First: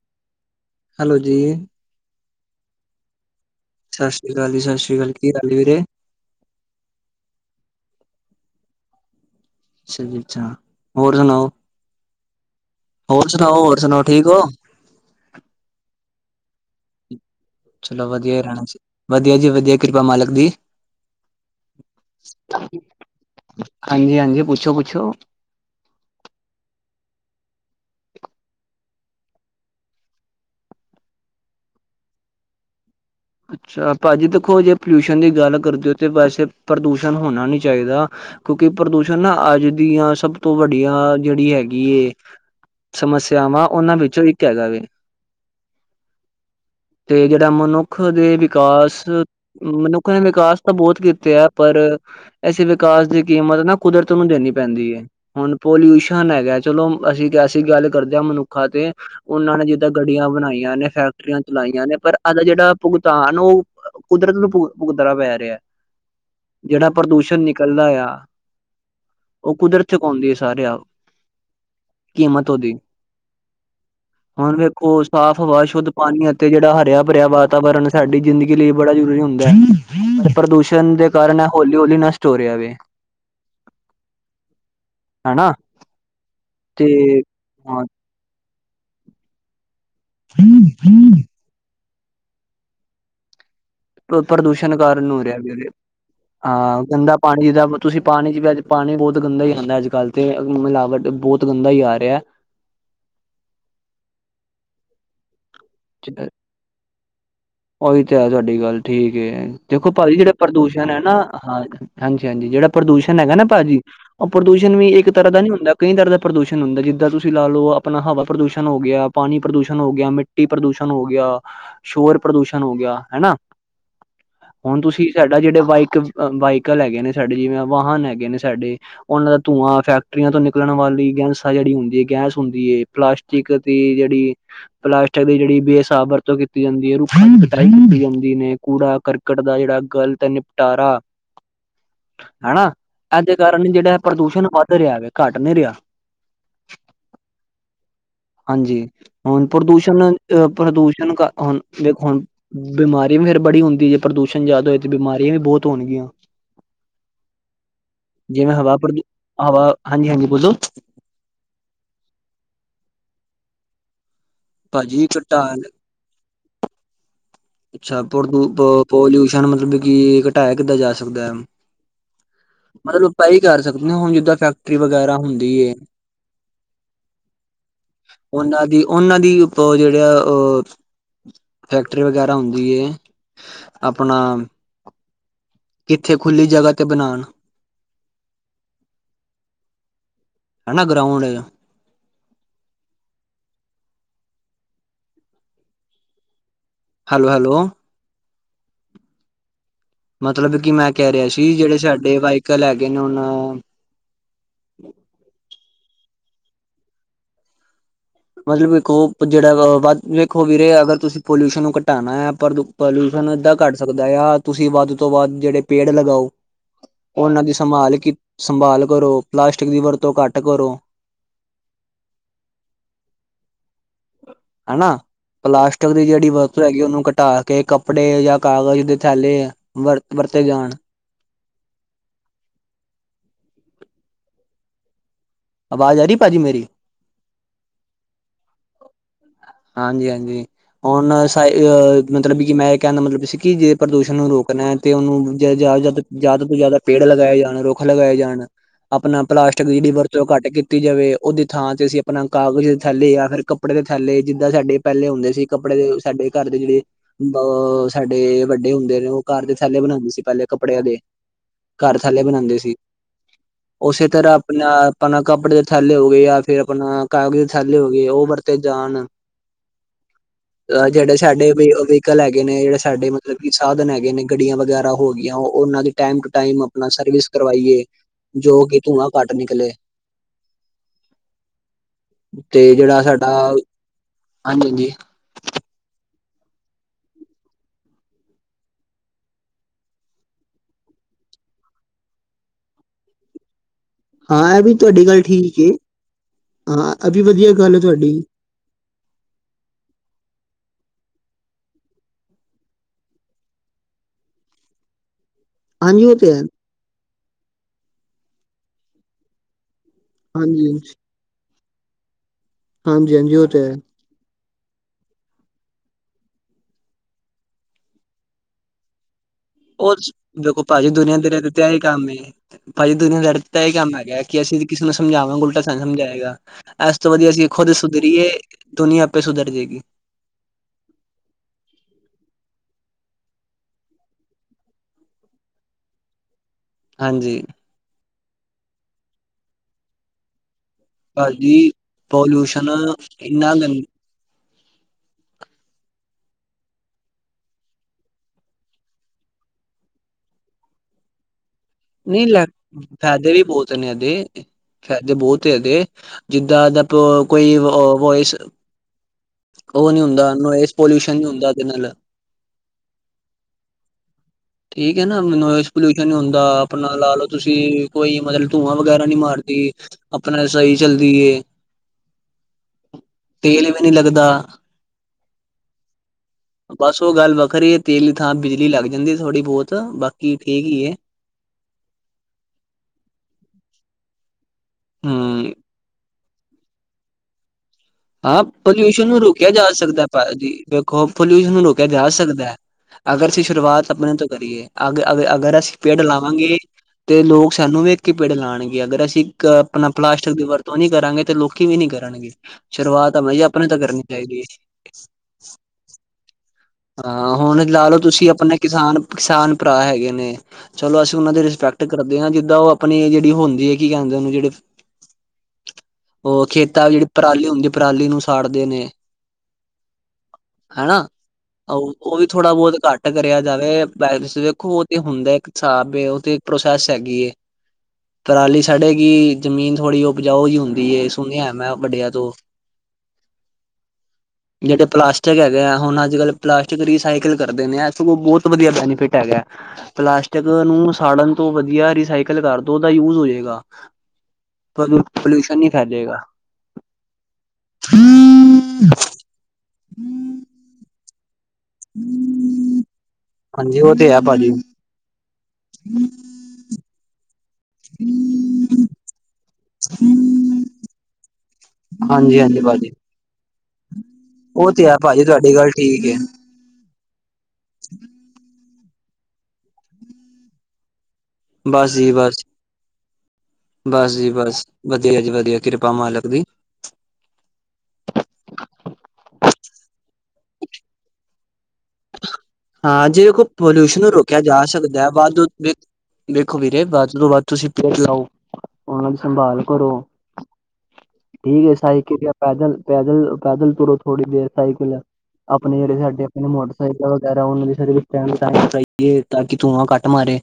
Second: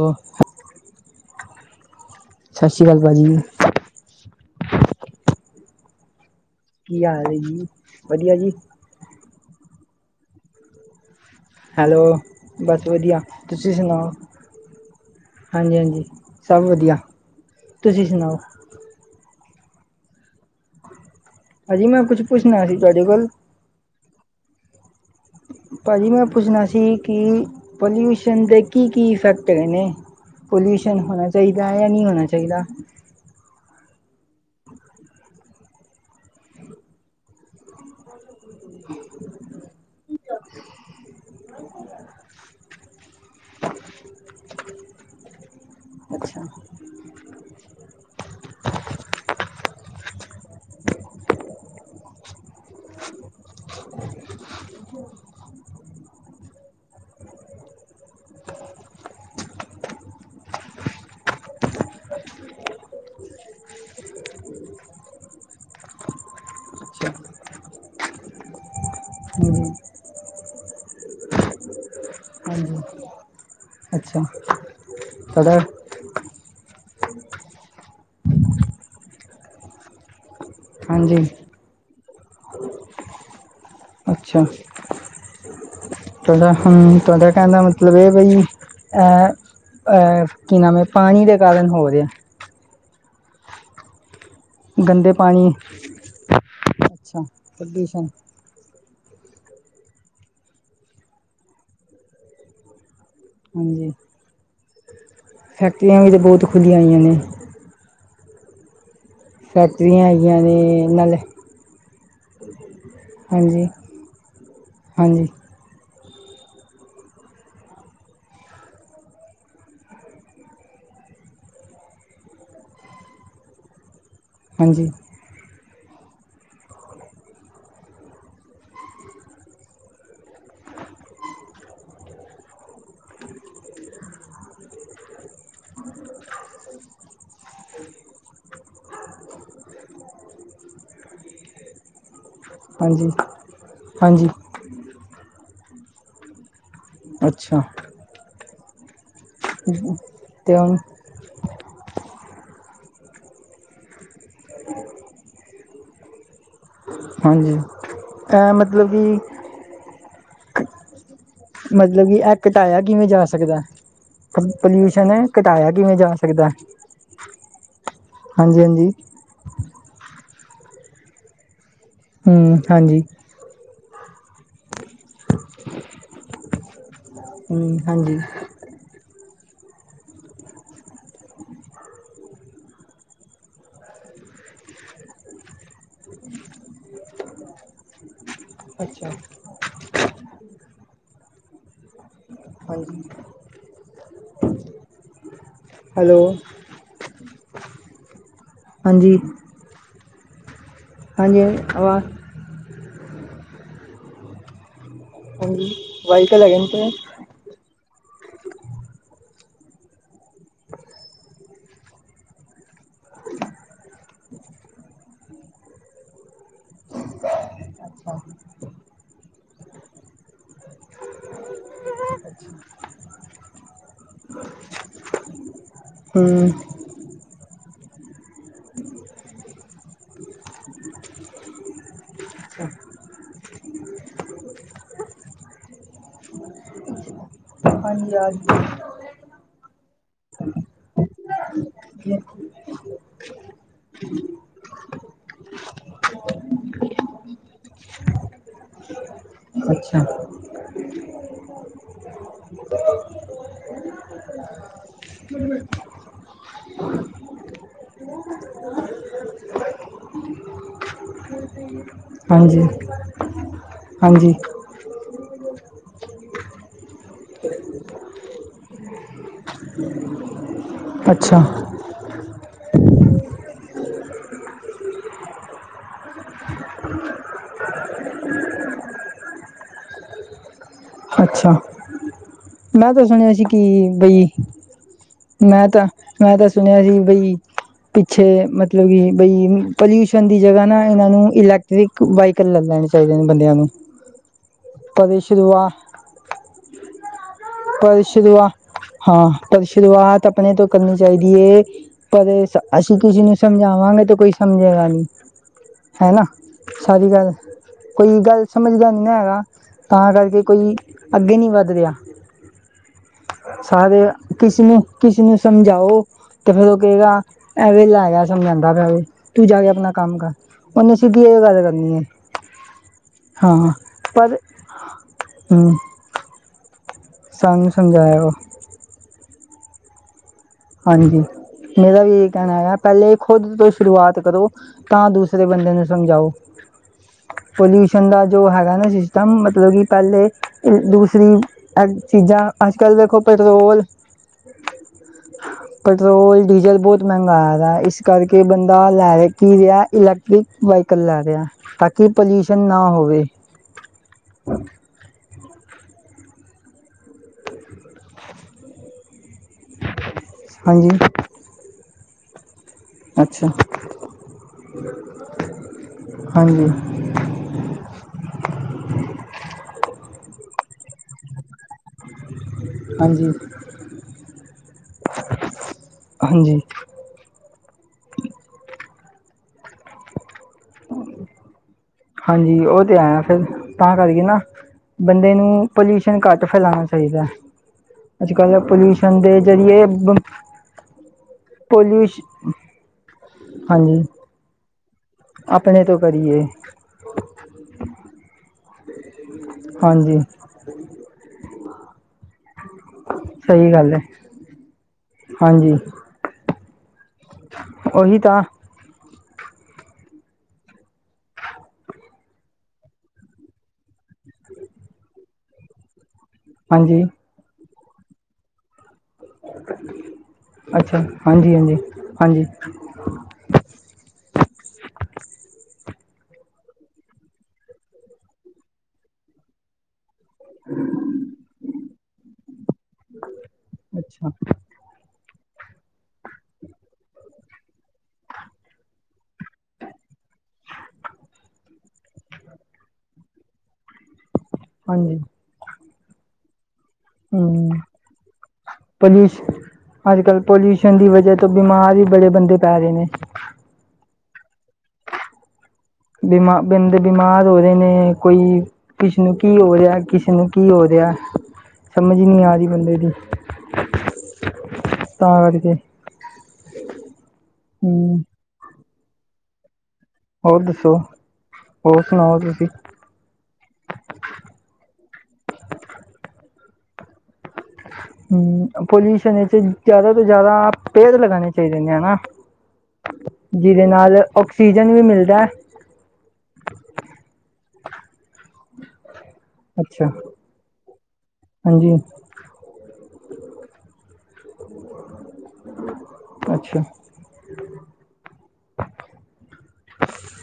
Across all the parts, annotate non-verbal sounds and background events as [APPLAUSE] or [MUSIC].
ਉਹ ਹੈਲੋ ਜੀ ਸਤਿ ਸ਼੍ਰੀ ਅਕਾਲ ਭਾ ਜੀ ਸਤਿ ਸ਼੍ਰੀ ਅਕਾਲ ਜੀ, ਸਤਿ ਸੀ੍ ਅਕਾਲ ਕੀ ਹਾਲ ਹੈ ਵੀਰੇ ਕੀ ਹਾਲ ਜੀ ਵਧੀਆ ਜੀ ਅੱਛਾ ਜੀ ਅੱਛਾ ਹੋਰ ਸੁਣਾਓ ਹੈਲੋ ਬਸ ਵਧੀਆ ਹੋਰ ਤੁਸੀਂ ਹੋਰ ਸੁਣਾਓ। ਠੀਕ ਹੋ ਹਾਂਜੀ ਹਾਂਜੀ ਸਭ ਵਧੀਆ ਤੁਸੀਂ ਚਲੋ ਵਧੀਆ ਸੁਣਾਓ? ਹੀ ਰਹਿਣਾ ਚਾ, ਵਧੀਆ ਜੀ ਵਧੀਆ ਕਿਰਪਾ ਮਾਲਕ ਦੀ। ਹਾਂਜੀ ਮੈਂ ਕੁੱਛ ਪੁੱਛਣਾ ਸੀ ਤੁਹਾਡੇ ਕੋਲ। ਹਾਂਜੀ ਹਾਂਜੀ ਪੁੱਛੋ ਪੁੱਛੋ ਭਾਜੀ ਮੈਂ ਪੁੱਛਣਾ ਸੀ ਕਿ ਪੋਲਿਊਸ਼ਨ ਦੇ ਕੀ ਕੀ ਇਫੈਕਟ ਹੈਗੇ ਨੇ। ਪੋਲਿਊਸ਼ਨ ਹੋਣਾ ਚਾਹੀਦਾ ਏ ਜਾਂ ਨਹੀਂ ਹੋਣਾ ਚਾਹੀਦਾ। ਅੱਛਾ ਭਾਜੀ ਦੇਖੋ ਜੇ ਪੋਲਿਊਸ਼ਨ ਦੀ ਗੱਲ ਕਰਦੇ ਹੋ ਤੇ ਵੈਸੇ ਪ੍ਰਦੂਸ਼ਣ ਹੋਣਾ ਨਹੀਂ ਚਾਹੀਦਾ। ਕਿਉਂਕਿ ਪ੍ਰਦੂਸ਼ਣ ਨਾ ਅੱਜ ਦੀਆਂ ਸਭ ਤੋਂ ਵੱਡੀਆਂ ਜਿਹੜੀ ਹੈਗੀ ਏ। ਸਮੱਸਿਆਵਾਂ ਉਹਨਾਂ ਵਿੱਚੋਂ ਇੱਕ ਹੈਗਾ ਵੇ। ਅੱਛਾ। ਤੇ ਜਿਹੜਾ ਮਨੁੱਖ ਦੇ ਵਿਕਾਸ ਮਨੁੱਖਾਂ ਨੇ ਵਿਕਾਸ ਤਾਂ ਬਹੁਤ ਕੀਤੇ ਹੈ ਪਰ ਐਸੀ ਵਿਕਾਸ ਦੀ ਕੀਮਤ ਨਾ ਕੁਦਰਤ ਨੂੰ ਦੇਣੀ ਪੈਂਦੀ ਏ। ਹੁਣ ਪੋਲਿਊਸ਼ਨ ਹੈਗਾ ਐ। ਚਲੋ ਅਸੀਂ ਇੱਕ ਐਸੀ ਗੱਲ ਕਰਦੇ ਹਾਂ ਮਨੁੱਖਾਂ ਤੇ ਉਹਨਾਂ ਨੇ ਜਿੱਦਾਂ ਗੱਡੀਆਂ ਬਣਾਈਆਂ ਨੇ ਫੈਕਟਰੀਆਂ ਚਲਾਈਆਂ ਨੇ, ਪਰ ਅੱਜ ਜਿਹੜਾ ਭੁਗਤਾਨ ਕੁਦਰਤ ਨੂੰ ਭੁਗਤਣਾ ਪੈ ਰਿਹਾ ਹੈ। ਜਿਹੜਾ ਅੱਛਾ, ਪ੍ਰਦੂਸ਼ਣ ਨਿਕਲਦਾ ਆ। ਉਹ ਹਾਂਜੀ ਕੁਦਰਤ ਚੁਕਾਉਂਦੀ ਏ ਸਾਰੇ ਆਪ ਕੀਮਤ ਉਹਦੀ। ਹਾਂਜੀ, ਅੱਛਾ। ਕੋ ਸਾਫ਼ ਤੁਹਾਡਾ ਹਵਾ ਸ਼ੁੱਧ ਪਾਣੀ ਤੇ ਜਿਹੜਾ ਹਰਿਆ ਭਰਿਆ ਵਾਤਾਵਰਨ ਸਾਡੀ ਜ਼ਿੰਦਗੀ ਲਈ ਬੜਾ ਜ਼ਰੂਰੀ ਹੁੰਦਾ ਏ। ਤੇ ਪ੍ਰਦੂਸ਼ਣ ਦੇ ਹਾਂਜੀ, ਕਾਰਨ ਹੌਲੀ ਹੌਲੀ ਨਸ਼ਟ ਹੋ ਰਿਹਾ ਵੇ। ਅੱਛਾ। ਹਨਾ ਤੁਹਾਡਾ ਤੇ ਹੂੰ ਤੁਹਾਡਾ ਕਹਿਣ ਦਾ ਹਾਂ ਮਤਲਬ ਇਹ ਬਈ ਅ ਅ ਕੀ ਨਾਮ ਏ ਪਾਣੀ ਦੇ ਕਾਰਨ ਹੋ ਰਿਹਾ। ਪ੍ਰਦੂਸ਼ਣ ਕਾਰਨ ਗੰਦੇ ਹੋ ਰਿਹਾ ਵੀ ਪਾਣੀ ਉਹਦੇ ਹਾਂ ਗੰਦਾ ਅੱਛਾ ਪਾਣੀ ਦਾ ਤੁਸੀਂ ਪ੍ਰਦੂਸ਼ਣ ਪਾਣੀ ਚ ਵੀ ਅੱਜ ਪਾਣੀ ਬਹੁਤ ਗੰਦਾ ਈ ਆਉਦਾ ਅੱਜ ਕੱਲ੍ਹ ਤੇ ਮਿਲਾਵਟ ਬਹੁਤ ਗੰਦਾ ਈ ਆ ਰਿਹਾ। ਹਾਂਜੀ। ਫੈਕਟਰੀਆਂ ਵੀ ਤੇ ਬਹੁਤ ਖੁੱਲ੍ਹੀਆਂ ਹੋਈਆਂ ਨੇ। ਉਹੀ ਤੇ ਹੈ ਤੁਹਾਡੀ ਗੱਲ ਠੀਕ ਐ, ਦੇਖੋ ਫੈਕਟਰੀਆਂ ਭਾਜੀ ਜਿਹੜਾ ਹੈਗੀਆਂ ਨੇ ਪ੍ਰਦੂਸ਼ਣ ਏ ਨਾ ਨਾਲੇ ਹਾਂ। ਹਾਂਜੀ ਹਾਂਜੀ ਜਿਹੜਾ ਪ੍ਰਦੂਸ਼ਣ ਹੈਗਾ ਨਾ ਹਾਂਜੀ ਭਾਜੀ। ਉਹ ਪ੍ਰਦੂਸ਼ਣ ਵੀ ਇੱਕ ਹਾਂਜੀ ਤਰ੍ਹਾਂ ਦਾ ਨਹੀਂ ਹੁੰਦਾ। ਕਈ ਤਰ੍ਹਾਂ ਦਾ ਪ੍ਰਦੂਸ਼ਣ ਹੁੰਦਾ। ਜਿੱਦਾਂ ਤੁਸੀਂ ਲਾ ਲਓ ਆਪਣਾ ਹਵਾ ਪ੍ਰਦੂਸ਼ਣ ਹੋ ਗਿਆ, ਪਾਣੀ ਪ੍ਰਦੂਸ਼ਣ ਹੋ ਗਿਆ ਮਿੱ ਮਿੱਟੀ ਪ੍ਰਦੂਸ਼ਣ ਹੋ ਗਿਆ, ਸ਼ੋਰ ਪ੍ਰਦੂਸ਼ਣ ਹੋ ਗਿਆ, ਹਨਾ। ਹੁਣ ਹਾਂਜੀ ਤੁਸੀਂ ਸਾਡਾ ਜਿਹੜੇ ਬਾਈਕ ਵਾਈਕਲ ਹੈਗੇ ਨੇ ਸਾਡੇ ਜਿਵੇਂ ਵਾਹਨ ਹੈਗੇ ਨੇ ਸਾਡੇ। ਉਹਨਾਂ ਦਾ ਧੂੰਆਂ ਫੈਕਟਰੀਆਂ ਤੋਂ ਨਿਕਲਣ ਵਾਲੀ ਗੈਂਸਾ ਜਿਹੜੀ ਹੁੰਦੀ ਏ ਗੈਸ ਹੁੰਦੀ ਏ ਪਲਾਸਟ ਜੇ ਕਦੀ ਜਿਹੜੀ ਪਲਾਸਟ ਜਿਹੜੀ ਬੇਹਿਸਾਬ ਵਰਤੋਂ ਕੀਤੀ ਜਾਂਦੀ ਏ, ਰੁੱਖ ਕਟਾਈ ਕੀਤੀ ਜਾਂਦੀ ਨੇ ਕੂੜਾ ਕਰਕਟ ਦਾ ਜਿਹੜਾ ਗਲਤ ਨਿ ਟਾਰਾ [INAUDIBLE] ਹੈਨਾ ਹਾਂਜੀ ਇਹਦੇ ਕਾਰਨ ਜਿਹੜਾ ਹਾਂਜੀ ਪ੍ਰਦੂਸ਼ਣ ਵੱਧ ਰਿਹਾ ਵੇ ਘੱਟ ਨਹੀਂ ਰਿਹਾ। ਅੱਛਾ। ਹਾਂਜੀ ਹੁਣ ਪ੍ਰਦੂਸ਼ਣ ਅਹ ਤੇ ਹੁਣ ਪ੍ਰਦੂਸ਼ਣ ਹੁਣ ਦੇਖੋ ਹੁਣ ਬਿਮਾਰੀਆਂ ਵੀ ਫੇਰ ਬੜੀ ਹੁੰਦੀ ਏ, ਜੇ ਪ੍ਰਦੂਸ਼ਣ ਜ਼ਿਆਦਾ ਹੋਏ ਤੇ ਬਿਮਾਰੀਆਂ ਵੀ ਬਹੁਤ ਹੋਣਗੀਆਂ। [INAUDIBLE] ਇਹ ਜਿਵੇਂ ਹਵਾ ਮਤਲਬ ਪ੍ਰਦੂ ਕਿ ਹਵਾ ਹਾਂਜੀ ਹਾਂਜੀ ਬੋਲੋ। ਮਤਲਬ ਕਿ ਇਹ ਘਟਾਇਆ ਕਿਵੇਂ ਜਾ ਸਕਦਾ ਏ, ਭਾਜੀ ਪੋਲਿਊਸ਼ਨ ਘਟਾ ਘਟਾਇਆ ਕਿਵੇਂ ਜਾ ਸਕਦਾ। ਅੱਛਾ ਹਾਂਜੀ ਹਾਂਜੀ ਪੋਲਿਊਸ਼ਨ ਮਤਲਬ ਕਿ ਘਟਾਇਆ ਕਿੱਦਾਂ ਜਾ ਸਕਦਾ ਹੈ। ਹੂੰ ਹਾਂਜੀ ਮਤਲਬ ਆਪਾਂ ਇਹੀ ਕਰ ਸਕਦੇ ਹਾਂ ਹੁਣ ਜਿੱਦਾਂ ਫੈਕਟਰੀ ਵਗੈਰਾ ਹੁੰਦੀ ਏ। ਹੂੰ ਹਾਂਜੀ ਉਹਨਾਂ ਦੀ ਉਹਨਾਂ ਦੀ ਉਹ ਜਿਹੜੇ ਆ ਉਹ ਫੈਕਟਰੀ ਵਗੈਰਾ ਹੁੰਦੀ ਹੈ ਆਪਣਾ ਕਿੱਥੇ ਖੁੱਲੀ ਜਗ੍ਹਾ ਤੇ ਬਣਾਉਣ। ਅੱਛਾ। ਹਨਾ ਗਰਾਊਂਡ ਹਾਂਜੀ ਹਾਂਜੀ। ਹੈਲੋ। Hello hello. ਹਾਂਜੀ। ਮਤਲਬ ਕਿ ਮੈਂ ਕਹਿ ਰਿਹਾ ਹਾਂਜੀ ਸੀ। ਜਿਹੜੇ ਆਵਾਜ਼ ਸਾਡੇ ਵਾਈਕਲ ਹੈਗੇ ਨੇ ਹੁਣ ਹਾਂਜੀ। ਵਾਹੀਕਾਲ ਹੈਗਨ ਤੇ ਮਤਲਬ ਵੇਖੋ, ਜਿਹੜਾ ਵੱਧ, ਵੇਖੋ ਵੀਰੇ ਅਗਰ ਤੁਸੀਂ ਪੋਲਿਊਸ਼ਨ ਨੂੰ ਘਟਾਣਾ ਹੈ ਪਰ ਪੋਲਿਊਸ਼ਨ ਏਦਾਂ ਘੱਟ ਸਕਦਾ ਆ। ਤੁਸੀਂ ਵੱਧ ਤੋਂ ਵੱਧ ਜਿਹੜੇ ਪੇੜ ਲਗਾਓ। ਉਹਨਾਂ ਦੀ ਸੰਭਾਲ ਕੀ- ਸੰਭਾਲ ਕਰੋ। ਪਲਾਸਟਿਕ ਦੀ ਵਰਤੋਂ ਘੱਟ ਕਰੋ। [INAUDIBLE] ਹਨਾ। ਪਲਾਸਟਿਕ ਦੀ ਜਿਹੜੀ ਵਰਤੋ ਹੈਗੀ ਉਹਨੂੰ ਘਟਾ ਕੇ ਕੱਪੜੇ ਜਾਂ ਕਾਗਜ਼ ਦੇ ਥੈਲੇ ਏ ਵਰ-ਵਰਤੇ ਜਾਣ। ਆਵਾਜ਼ ਆ ਰਹੀ ਏ ਭਾਜੀ ਮੇਰੀ। ਨੀਆਂ ਰੀ ਹਾਂਜੀ ਹਾਂਜੀ। ਹੁਣ ਨ ਸ ਇਹ ਹੈ। ਮਤਲਬ ਮੈਂ, ਇਹ ਕਹਿਦਾ ਮਤਲਬ ਸੀ ਕੀ, ਜੇ ਪ੍ਰਦੂਸ਼ਣ ਨੂੰ ਰੋਕਣਾ ਤੇ ਉਹਨੂੰ ਜੇ ਜੇਹ ਜ਼ਿਆਦਾ ਤੋਂ ਜ਼ਿਆਦਾ ਪੇੜ ਲਗਾਏ ਜਾਣ ਰੁੱਖ ਲਗਾਏ ਜਾਣ। ਆਪਣਾ ਪਲਾਸਟਿਕ ਦੀ ਜਿਹੜੀ ਅੱਛਾ ਵਰਤੋਂ ਘੱਟ ਕੀਤੀ ਜਾਵੇ। ਉਹਦੀ ਥਾਂ ਤੇ ਅਸੀਂ ਆਪਣਾ ਕਾਗਜ਼ ਦੇ ਥੈਲੇ ਜਾਂ ਫਿਰ ਕੱਪੜੇ ਦੇ ਥੈਲੇ ਜਿੱਦਾਂ ਸਾਡੇ ਪਹਿਲੇ ਹੁੰਦੇ ਸੀ। ਕੱਪੜੇ ਦੇ ਸਾਡੇ ਘਰ ਦੇ ਜਿਹੜੇ ਬ ਸਾਡੇ ਵੱਡੇ ਹੁੰਦੇ ਨੇ, ਉਹ ਘਰ ਦੇ ਥੈੱਲੇ ਬਣਾਉਂਦੇ ਸੀ, ਪਹਿਲੇ ਕੱਪੜਿਆਂ ਦੇ। ਘਰ ਥੱਲੇ ਬਣਾਉਂਦੇ ਹਾਂਜੀ ਸੀ। ਉਸੇ ਹਾਂਜੀ ਤਰ੍ਹਾਂ ਆਪਣਾ ਆਪਣਾ ਕੱਪੜੇ ਦੇ ਥੈੱਲੇ ਹੋ ਗਏ ਜਾਂ ਫੇਰ ਆਪਣਾ ਕਾਗਜ਼ ਦੇ ਥੈੱਲੇ ਹੋ ਗਏ, ਉਹ ਵਰਤ ਤੇ ਜਾਣ। ਅ ਜਿਹੜੇ ਅੱਛਾ ਸਾਡੇ ਵੀ ਉਹ ਵੀ ਕਲ ਹੈਗੇ ਨੇ। ਜਿਹੜੇ ਸਾਡੇ ਮਤਲਬ ਕਿ ਸਾਧਨ ਹੈਗੇ ਨੇ, ਗੱਡੀਆਂ ਵਗੈਰਾ ਹੋ ਗਈਆਂ ਉਹਨਾਂ ਦੇ ਟਾਈਮ ਟੂ ਟਾਈਮ ਆਪਣਾ ਸਰਵਿਸ ਕਰਵਾਈ ਏ। ਜੋ ਕਿ ਧੂੰਆਂ ਘੱਟ ਨਿਕਲੇ ਅੱਛਾ। ਤੇ ਮੈਂ ਜਿਹੜਾ ਤਾਂ ਸਾਡਾ ਸੁਣਿਆ ਸੀ ਕਿ ਬਈ ਹਾਂਜੀ ਹਾਂਜੀ ਮੈਂ ਤਾਂ। ਮੈਂ ਤਾਂ ਸੁਣਿਆ ਸੀ ਬਈ ਪਿੱਛੇ ਮਤਲਬ ਕਿ ਬਈ, ਪੋਲਿਊਸ਼ਨ ਦੀ ਜਗ੍ਹਾ ਨਾ ਇਹਨਾਂ ਨੂੰ ਇਲੈਕਟ੍ਰਿਕ ਵਾਹੀਕਲ ਲੈ ਲੈਣੇ ਚਾਹੀਦੇ ਨੇ ਬੰਦਿਆਂ ਨੂੰ ਹਾਂ ਇਹ ਵੀ ਤੁਹਾਡੀ ਪਰ ਗੱਲ ਠੀਕ ਸ਼ੁਰੂਆ ਏ। ਹਾਂ ਇਹ ਵੀ ਵਧੀਆ ਗੱਲ ਹੈ ਪਰ ਤੁਹਾਡੀ ਸ਼ੁਰੂਆਤ ਹਾਂ। ਪਰ ਸ਼ੁਰੂਆਤ ਆਪਣੇ ਤੋਂ ਕਰਨੀ ਚਾਹੀਦੀ ਏ। ਪਰ ਅਸੀਂ ਕਿਸੇ ਨੂੰ ਸਮਝਾਵਾਂਗੇ ਤੇ ਕੋਈ ਸਮਝੇਗਾ ਨਹੀਂ। ਹਾਂਜੀ ਹੈ ਉਹ ਤੇ ਨਾਸਾਰੀ ਗੱਲ ਕੋਈ ਗੱਲ ਸਮਝਦਾ ਨਹੀਂ ਨਾ ਹੈਗਾ। ਤਾਂ ਕਰਕੇ ਹਾਂਜੀ ਕੋਈ ਅੱਗੇ ਨਹੀਂ ਵੱਧ ਰਿਹਾ। ਹਾਂਜੀ ਹਾਂਜੀ ਉਹ ਤੇ ਹੈ ਸਾਰੇ ਕਿਸੇ ਨੂੰ-ਕਿਸੇ ਨੂੰ ਸਮਝਾਓ। ਤੇ ਫੇਰ ਉਹ ਕਿਹਗਾ। ਐਵੇਂ ਲੈ ਗਿਆ ਸਮਝਦਾ ਪਿਆ ਵੇ। ਤੂੰ ਜਾ ਕੇ ਆਪਣਾ ਉਹ ਕੰਮ ਕਰ ਦੇਖੋ ਭਾਜੀ। ਉਹਨੇ ਦੁਨੀਆਂ ਸਿੱਧੀ ਇਹ ਦਾਰੀ ਦੀ ਗੱਲ ਤੇ ਇਹੀ ਕਰਨੀ ਹੈ ਕੰਮ ਏ। ਭਾਜੀ ਦੁਨੀਆਂ ਦਾਰੀ ਦੇਤਾਂ ਹਾਂ ਇਹ ਕੰਮ ਹੈਗਾ ਪਰ ਕਿ ਅਸੀਂ ਕਿਸੇ ਨੂੰ ਸਮਝਾਵਾਂ ਗੇ ਉਲਟਾ ਹਮ, ਸਾਨੂੰ ਸਮਝਾਏਗਾ। ਇਸ ਤੋਂ ਵਧੀਆ ਚ ਸਾਨੂੰ ਖੁਦ ਸਮਝਾਇਆ ਸੁਧਰੀਏ। ਉਹ ਦੁਨੀਆ ਆਪੇ ਸੁਧਰ ਜਾਏਗੀ। ਹਾਂਜੀ। ਮੇਰਾ ਵੀ ਇਹ ਕਹਿਣਾ ਹੈਗਾ। ਪਹਿਲੇ ਖੁਦ ਤੋਂ ਸ਼ੁਰੂਆਤ ਕਰੋ। ਤਾਂ ਦੂਸਰੇ ਬੰਦੇ ਨੂੰ ਸਮਝਾਓ। ਹਾਂਜੀ। ਪੋਲਿਊਸ਼ਨ ਦਾ ਜੋ ਹੈਗਾ ਨਾ ਸਿਸਟਮ। ਮਤਲਬ ਕਿ ਪਹਿਲੇ ਦੂਸਰੀ ਭਾਜੀ ਐ ਚੀਜ਼ਾਂ। ਪੋਲਿਊਸ਼ਨ ਅੱਜ ਕੱਲ੍ਹ ਦੇਖੋ ਇੰਨਾ ਗੰ ਪੈਟਰੋਲ [INAUDIBLE] ਪੈਟਰੋਲ ਡੀਜ਼ਲ ਬਹੁਤ ਮਹਿੰਗਾ ਹੈਗਾ। ਇਸ ਕਰਕੇ ਬੰਦਾ ਲੈ ਰਿਹਾ ਕੀ ਰਿਹਾ। ਇਲੈਕ ਵੀ ਵਾਹੀਕਲ ਲੈ ਰਿਹਾ। ਤਾਂ ਕਿ ਪੋਲਿਊਸ਼ਨ ਨਾ ਹੋਵੇ ਸਨਿਆ ਦੇ ਕੇ। ਫਾਇਦੇ ਬਹੁਤ ਇਹਦੇ, ਜਿੱਦਾਂ ਕੋਈ ਵੋਯਸ ਉਹ ਨੀ ਹੁੰਦਾ। ਨੋਆਇਸ ਹਾਂਜੀ ਪੋਲਿਊਸ਼ਨ ਨੀ ਹੁੰਦਾ ਇਹਦੇ ਨਾਲ ਅੱਛਾ ਠੀਕ ਹੈ ਨਾ ਨੋਇਜ਼ ਪੋਲਿਊਸ਼ਨ ਨੀ ਹੁੰਦਾ। ਹਾਂਜੀ ਆਪਣਾ ਲਾ ਲੋਓ ਤੁਸੀਂ, ਕੋਈ ਮਤਲਬ ਧੂੰਆਂ ਵਗੈਰਾ ਨਹੀ ਮਾਰਦੀ। ਆਪਣਾ ਸਹੀ ਚੱਲਦੀ ਹੈ। ਹਾਂਜੀ ਤੇਲ ਵੀ ਨਹੀਂ ਲੱਗਦਾ -ਹਾਂਜੀ। ਬਸ ਉਹ ਗੱਲ ਵੱਖਰੀਏ ਤੇਲ ਦੀ ਥਾਂ ਬਿਜਲੀ ਲੱਗ ਜਾਂਦੀ ਥੋੜ੍ਹੀ ਬਹੁਤ। ਬਾਕੀ ਕਿ ਹੈ। ਹਾਂਜੀ। ਉਹ ਤੇ ਹੈ ਫਿਰ ਤਾਂ ਕਰਕੇ ਨਾ ਬੰਦੇ ਹਮ ਨੂੰ ਪੋਲਿਊਸ਼ਨ ਘੱਟ ਫੈਲਾਉਣਾ ਚਾਹੀਦਾ ਹੈ। ਹਾਂ। ਪੋਲਿਊਸ਼ਨ ਨੂੰ ਰੋਕਿਆ ਜਾ ਜ਼ਰੀਏ ਸਕਦਾ ਭਾਜੀ ਦੇਖੋ, ਪੋਲਿਊਸ਼ਨ ਨੂੰ ਰੋਕਿਆ ਜਾ ਪੋਲਿਊਸ਼ ਸਕਦਾ ਹੈ। ਅਗਰ ਅਸੀਂ ਸ਼ੁਰੂਆਤ ਹਾਂਜੀ ਆਪਣੇ ਤੋਂ ਕਰੀਏ। ਅਗ, ਅਗਰ ਅਸੀਂ ਆਪਣੇ ਤੋਂ ਪੇਡ ਕਰੀਏ ਲਾਵਾਂਗੇ ਤੇ ਲੋਕ ਸਾਨੂੰ ਵੀ ਲੋਕੀ ਪੇੜ ਲਾਉਣਗੇ। ਅਗਰ ਅਸੀਂ ਅ ਆਪਣਾ ਹਾਂਜੀ ਪਲਾਸਟਿਕ ਦੀ ਵਰਤੋਂ ਨਹੀਂ ਕਰਾਂਗੇ ਤਾਂ ਲੋਕੀ ਵੀ ਨਹੀਂ ਕਰਨਗੇ। ਸ਼ੁਰੂਆਤ ਹੈ ਮ ਆਪਣੇ ਸਹੀ ਤਾਂ ਗੱਲ ਹੈ ਕਰਨੀ ਚਾਹੀਦੀ ਹੈ। ਹਾਂਜੀ। ਹਾਂ। ਹੁਣ ਲਾ ਲਓ, ਉਹੀ ਤੁਸੀਂ ਤਾਂ ਆਪਣੇ ਕਿਸਾਨ- ਕਿਸਾਨ ਭਰਾ ਹੈਗੇ ਨੇ। ਚਲੋ ਅਸੀਂ ਉਹਨਾ ਦੀ ਰਿਸਪੈਕਟ ਕਰਦੇ ਹਾਂ ਜਿੱਦਾਂ ਉਹ ਆਪਣੀ ਜਿਹੜੀ ਹੁੰਦੀ ਹੈ ਕੀ ਕਹਿੰਦੇਨੂੰ ਜਿਹੜੇ [INAUDIBLE] ਉਹ ਖੇਤਾਂ ਵਿੱਚ ਹਾਂਜੀ ਜਿਹੜੀ ਪਰਾਲੀ ਹੁੰਦੀ। ਪਰਾਲੀ ਨੂੰ ਸਾੜਦੇ ਨੇ। ਅੱਛਾ। ਹਨਾ ਹਾਂਜੀ- ਆਹੋ ਉਹ ਵੀ ਹਾਂਜੀ -ਹਾਂਜੀ। ਥੋੜ੍ਹਾ ਬਹੁਤ ਘੱਟ ਕਰਿਆ ਜਾਵੇ। ਦੇਖੋ ਉਹ ਤੇ ਹੁੰਦਾ ਇੱਕ ਹਿਸਾਬ ਉਹ ਤੇ ਪ੍ਰੋਸੈਸ ਹੈਗੀ ਏ। ਪਰਾਲੀ ਸੜੇਗੀ। ਜ਼ਮੀਨ ਥੋੜ੍ਹੀ ਉਪਜਾਊ ਜਿਹੀ ਹੁੰਦੀ ਏ ਸੁਣਿਆ ਮੈਂ ਵੱਡਿਆਂ ਤੋਂ। ਅੱਛਾ। ਜਿਹੜੇ ਪਲਾਸਟਿਕ ਹੈਗੇ ਆ ਹੁਣ ਅੱਜ ਕੱਲ੍ਹ ਪਲਾਸਟਿਕ ਰੀਸਾਈਕਲ ਕਰਦੇ ਨੇ। ਏ ਸਗੋ ਬਹੁਤ ਵਧੀਆ ਬੈਨੀਫਿਟ ਹੈਗਾ। ਪਲਾਸਟਿਕ ਨੂੰ ਸਾੜਨ ਤੋਂ ਵਧੀਆ ਰੀਸਾਈਕਲ ਕਰਦੋ। ਉਹਦਾ ਯੂਜ ਹੋਏ ਗਾ। ਹਾਂਜੀ ਪੋਲਿਊਸ਼ਨ ਨਹੀਂ ਫੈਲੇਗਾ। ਹਮ। ਪੋਲਿਊਸ਼ ਅੱਜ ਕੱਲ ਪੋਲਿਊਸ਼ਨ ਦੀ ਵਜ੍ਹਾ ਬਿਮਾਰ ਹੀ ਬੜੇ ਬੰਦੇ ਪੈ ਰਹੇ ਨੇ। ਹਾਂਜੀ। ਉਹ ਤੇ ਹੈ ਭਾਜੀ। ਬਿਮਾਰ ਬੰਦੇ ਬਿਮਾਰ ਹੋਏ ਨੇ ਕੋਈ ਕਿਸੇ ਨੂੰ ਕੀ ਹੋ ਰਿਹਾ, ਕਿਸੇ ਨੂੰ ਕੀ ਹੋ ਰਿਹਾ, ਸਮਝ ਹਾਂਜੀ ਨਹੀਂ ਹਾਂਜੀ ਆਰੀ ਭਾਜੀ। ਬੰਦੇ ਦੀ। [UNINTELLIGIBLE] ਉਹ ਤੇ ਆ ਭਾਜੀ ਤਾਂ ਤੁਹਾਡੀ ਗੱਲ ਕਰਕੇ ਠੀਕ ਹੇ। ਹਮ [UNINTELLIGIBLE] ਹੋਰ ਦੱਸੋ, ਬਸ ਹੋਰ ਜੀ ਬਸ। ਸੁਣਾਓ ਤੁਸੀਂ? ਬਸ ਜੀ ਬਸ, ਵਧੀਆ ਜੀ ਵਧੀਆ। ਕਿਰਪਾ ਮਾਲਕ ਦੀ। ਹਮ। ਪੋਲਿਊਸ਼ਨ ਇਚ ਜ਼ਿਆਦਾ ਤੋਂ ਜ਼ਿਆਦਾ ਪੇਡ ਲਗਾਣੇ ਚ' ਦੇ ਦੇਨੇ ਨਾ। ਹਾਂ ਜੇ ਦੇਖੋ ਜਿਹਦੇ ਪੋਲਿਊਸ਼ਨ ਨੂੰ ਨਾਲ ਰੋਕਿਆ ਜਾ ਆਕਸੀਜਨ ਵੀ ਸਕਦਾ ਹੈ ਵੱਧ ਮਿਲਦਾ। ਦੇਖੋ ਵੀਰੇ ਵੱਧ ਤੋਂ ਵੱਧ ਤੁਸੀਂ ਪੇੜ ਲਾਓ। ਉਹਨਾਂ ਦੀ ਸੰਭਾਲ ਕਰੋ। ਅੱਛਾ ਠੀਕ ਹੈ ਹਾਂਜੀ ਸਹੀ ਕਿ ਪੈਦਲ -ਪੈਦਲ- ਪੈਦਲ ਤੁਰੋ ਥੋੜ੍ਹੀ ਦੇਰ ਸਾਈਕਲ ਆਪਣੇ ਜਿਹੜੇ ਸਾਡੇ ਆਪਣੇ ਮੋਟਰ ਅੱਛਾ ਵਗੈਰਾ ਉਹਨਾਂ ਦੇ ਸਾਰੇ ਬੱਚਿਆਂ ਨੂੰ ਪਾਈਏ ਤਾਂ ਕਿ ਧੂੰਆਂ ਕੱਟ ਮਾਰੇ।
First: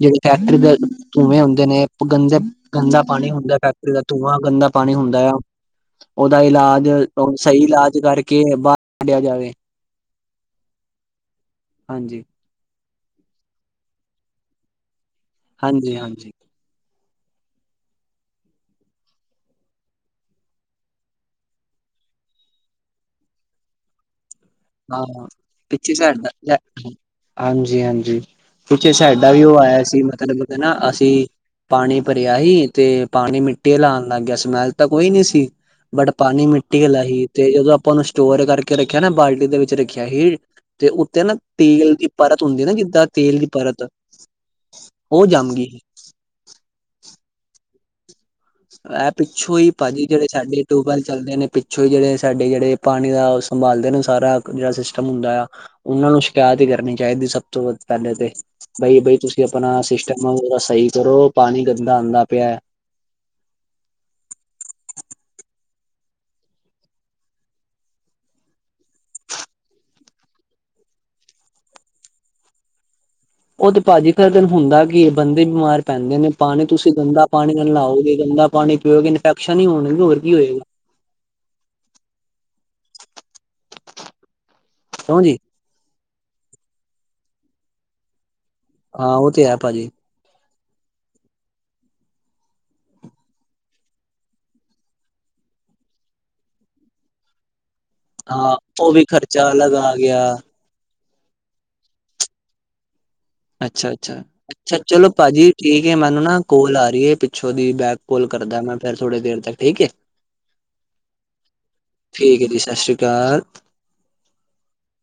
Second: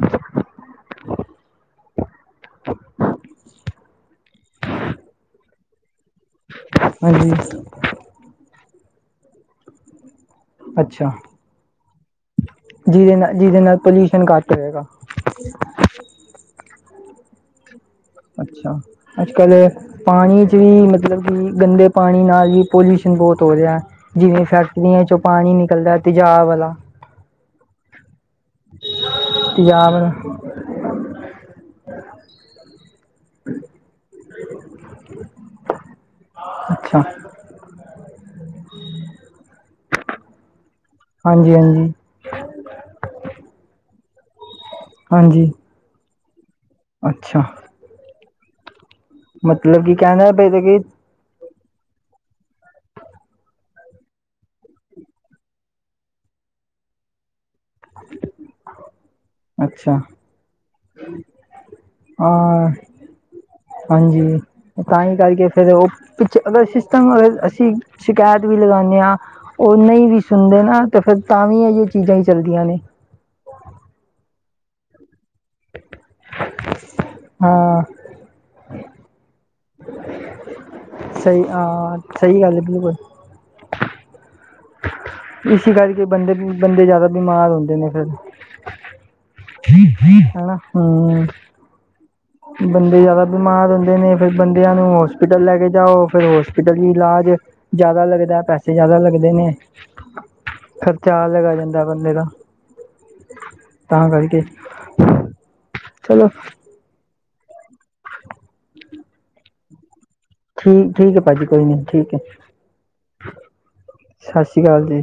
ਜਿਹੜੇ ਫੈਕਟਰੀ ਦੇ ਧੂੰਵੇਂ ਹੁੰਦੇ ਨੇ। ਗੰਦੇ ਗੰਦਾ ਪਾਣੀ ਹੁੰਦਾ ਫੈਕਟਰੀ ਦਾ ਧੂੰਆ ਗੰਦਾ ਪਾਣੀ ਹੁੰਦਾ ਆ। ਉਹਦਾ ਇਲਾਜ ਹਾਂਜੀ ਉਹ ਸਹੀ ਇਲਾਜ ਕਰਕੇ ਬਾਹਰ ਕੱਢਿਆ ਜਾਵੇ। ਅੱਛਾ। ਹਾਂਜੀ। ਜਿਹਦੇ ਨਾਲ ਜਿਹਦੇ ਨਾਲ ਪੋਲਿਊਸ਼ਨ ਘੱਟ ਰਹੇਗਾ। ਹਾਂਜੀ- ਹਾਂਜੀ। ਅੱਛਾ। ਅੱਜ ਕੱਲ ਪਾਣੀ 'ਚ ਵੀ ਮਤਲਬ ਕਿ ਗੰਦੇ ਪਾਣੀ ਨਾਲ ਵੀ ਪੋਲਿਊਸ਼ਨ ਬਹੁਤ ਹੋ ਰਿਹਾ ਜਿਵੇਂ ਫੈਕਟ ਹਾਂ ਪ [UNINTELLIGIBLE] ਹਾਂਜੀ ਹਾਂਜੀ ਕੁਛੇ ਸਾਡਾ ਵੀ ਉਹ ਆਇਆ ਤੇਜ਼ਾਬ ਸੀ ਵਾਲਾ ਮਤਲਬ ਨਾ ਅਸੀਂ ਪਾਣੀ ਭਰਿਆ ਸੀ ਤੇ ਪਾਣੀ ਮਿੱਟੀ ਲਾਉਣ ਲੱਗ ਗਿਆ ਸਮੈਲ ਤਾਂ ਕੋਈ ਨਹੀ ਸੀ ਬਟ ਪਾਣੀ ਮਿੱਟੀ ਅੱਛਾ ਆਲਾ ਸੀ ਤੇ ਜਦੋਂ ਆਪਾਂ ਉਹਨੂੰ ਸਟੋਰ ਕਰਕੇ ਰੱਖਿਆ ਨਾ ਬਾਲਟੀ ਦੇ ਵਿੱਚ ਰੱਖਿਆ ਸੀ ਤੇ ਉੱਤੇ ਨਾ ਹਾਂਜੀ ਹਾਂਜੀ ਤੇਲ ਦੀ ਪਰਤ ਹੁੰਦੀ ਨਾ ਜਿੱਦਾਂ ਤੇਲ ਦੀ ਪਰਤ ਉਹ ਹਾਂਜੀ ਜੰਮ ਗਈ ਸੀ ਅੱਛਾ ਇਹ ਪਿੱਛੋਂ ਹੀ ਮਤਲਬ ਕਿ ਭਾਜੀ ਜਿਹੜੇ ਕਹਿਣਾ ਪਏ ਸਾਡੇ ਕਿ ਟੂਬਲ ਚੱਲਦੇ ਨੇ ਪਿੱਛੋਂ ਹੀ ਜਿਹੜੇ ਸਾਡੇ ਜਿਹੜੇ ਪਾਣੀ ਦਾ ਸੰਭਾਲਦੇ ਨੇ ਸਾਰਾ ਜਿਹੜਾ ਸਿਸਟਮ ਹੁੰਦਾ ਆ ਉਹਨਾਂ ਨੂੰ ਸ਼ਿਕਾਇਤ ਹੀ ਕਰਨੀ ਚਾਹੀਦੀ ਸਭ ਤੋਂ ਵੱਧ ਪਹਿਲੇ ਤੇ ਬਈ- ਬਈ ਤੁਸੀਂ ਤੁ ਆਪਣਾ ਅੱਛਾ ਸਿਸਟਮ ਉਹਦਾ ਸਹੀ ਕਰੋ ਪਾਣੀ ਗੰਦਾ ਆਉਂਦਾ ਪਿਆ ਹਾਂ ਹਾਂਜੀ ਤਾਂ ਹੀ ਕਰਕੇ ਫੇਿਰ ਉਹ ਪਿੱਛੇ ਅਗਰ ਸਿਸਟਮ ਅਗਰ ਅਸੀਂ ਸ਼ਿਕਾਇਤ ਵੀ ਲਗਾਉਂਦੇ ਹਾਂ ਉਹ ਨਹੀਂ ਵੀ ਸੁਣਦੇ ਨਾ ਤੇ ਫਿਰ ਤਾਂ ਵੀ ਇਹ ਚੀਜ਼ਾਂ ਹੀ ਚੱਲਦੀਆਂ ਨੇ ਉਹ ਤੇ ਭਾਜੀ ਖਰੇ ਦਿਨ ਹੁੰਦਾ ਕੀ ਬੰਦੇ ਬਿਮਾਰ ਪੈਂਦੇ ਨੇ ਪਾਣੀ ਤੁਸੀਂ ਗੰਦਾ ਪਾਣੀ ਨਾਲ ਹਾਂ ਲਾਓਗੇ ਗੰਦਾ ਪਾਣੀ ਪੀਓਗੇ ਇਨਫੈਕਸ਼ਨ ਹੋਣਗੇ ਹੋਰ ਕੀ ਹੋਏਗੀ ਸਹੀ ਹਾਂ ਸਹੀ ਗੱਲ ਹੈ ਬਿਲਕੁਲ ਹਜੀ [UNINTELLIGIBLE] ਇਸ ਕਰਕੇ ਬੰਦੇ ਬੰਦੇ ਜ਼ਿਆਦਾ ਬਿਮਾਰ ਹੁੰਦੇ ਨੇ ਫਿਰ ਹਾਂ ਉਹ ਤੇ ਹੈ ਭਾਜੀ ਹੈ ਹਮ ਬੰਦੇ ਜ਼ਿਆਦਾ ਬਿਮਾਰ ਹੁੰਦੇ ਨੇ ਫਿਰ ਬੰਦਿਆਂ ਨੂੰ ਹੋਸਪਿਟਲ ਲੈ ਕੇ ਜਾਓ ਫੇਿਰ ਹੋਸਪਿਟਲ ਹੀ ਇਲਾਜ ਜਿਅਦਾ ਲੱਗਦਾ ਹਾਂ ਪੈਸੇ ਉਹ ਜ਼ਿਆਦਾ ਵੀ ਲੱਗਦੇ ਖਰਚਾ ਨੇ ਅਲੱਗ ਆ ਗਿਆ ਖਰਚਾ ਆਲੱਗ ਆ ਜਾਂਦਾ ਬੰਦੇ ਦਾ ਅੱਛਾ ਤਾਂ ਅੱਛਾ ਕਰਕੇ ਅੱਛਾ ਚਲੋ ਭਾਜੀ ਠੀਕ ਮੈਨੂੰ ਚਲੋ ਨਾ ਕੋਲ ਆ ਰਹੀ ਹੈ ਪਿੱਛੋਂ ਉਹਦੀ ਬੈਕ ਕੋਲ ਕਰਦਾ ਮੈਂ ਫਿਰ ਥੋੜੀ ਦੇਰ ਤੱਕ ਠੀਕ ਹੈ ਠੀਕ ਠੀਕ ਹੈ ਭਾਜੀ ਕੋਈ ਨੀ ਠੀਕ ਹੈ ਏ ਜੀ ਸਤਿ ਸ਼੍ਰੀ ਅਕਾਲ। ਸਤਿ ਸ੍ਰੀ ਅਕਾਲ ਜੀ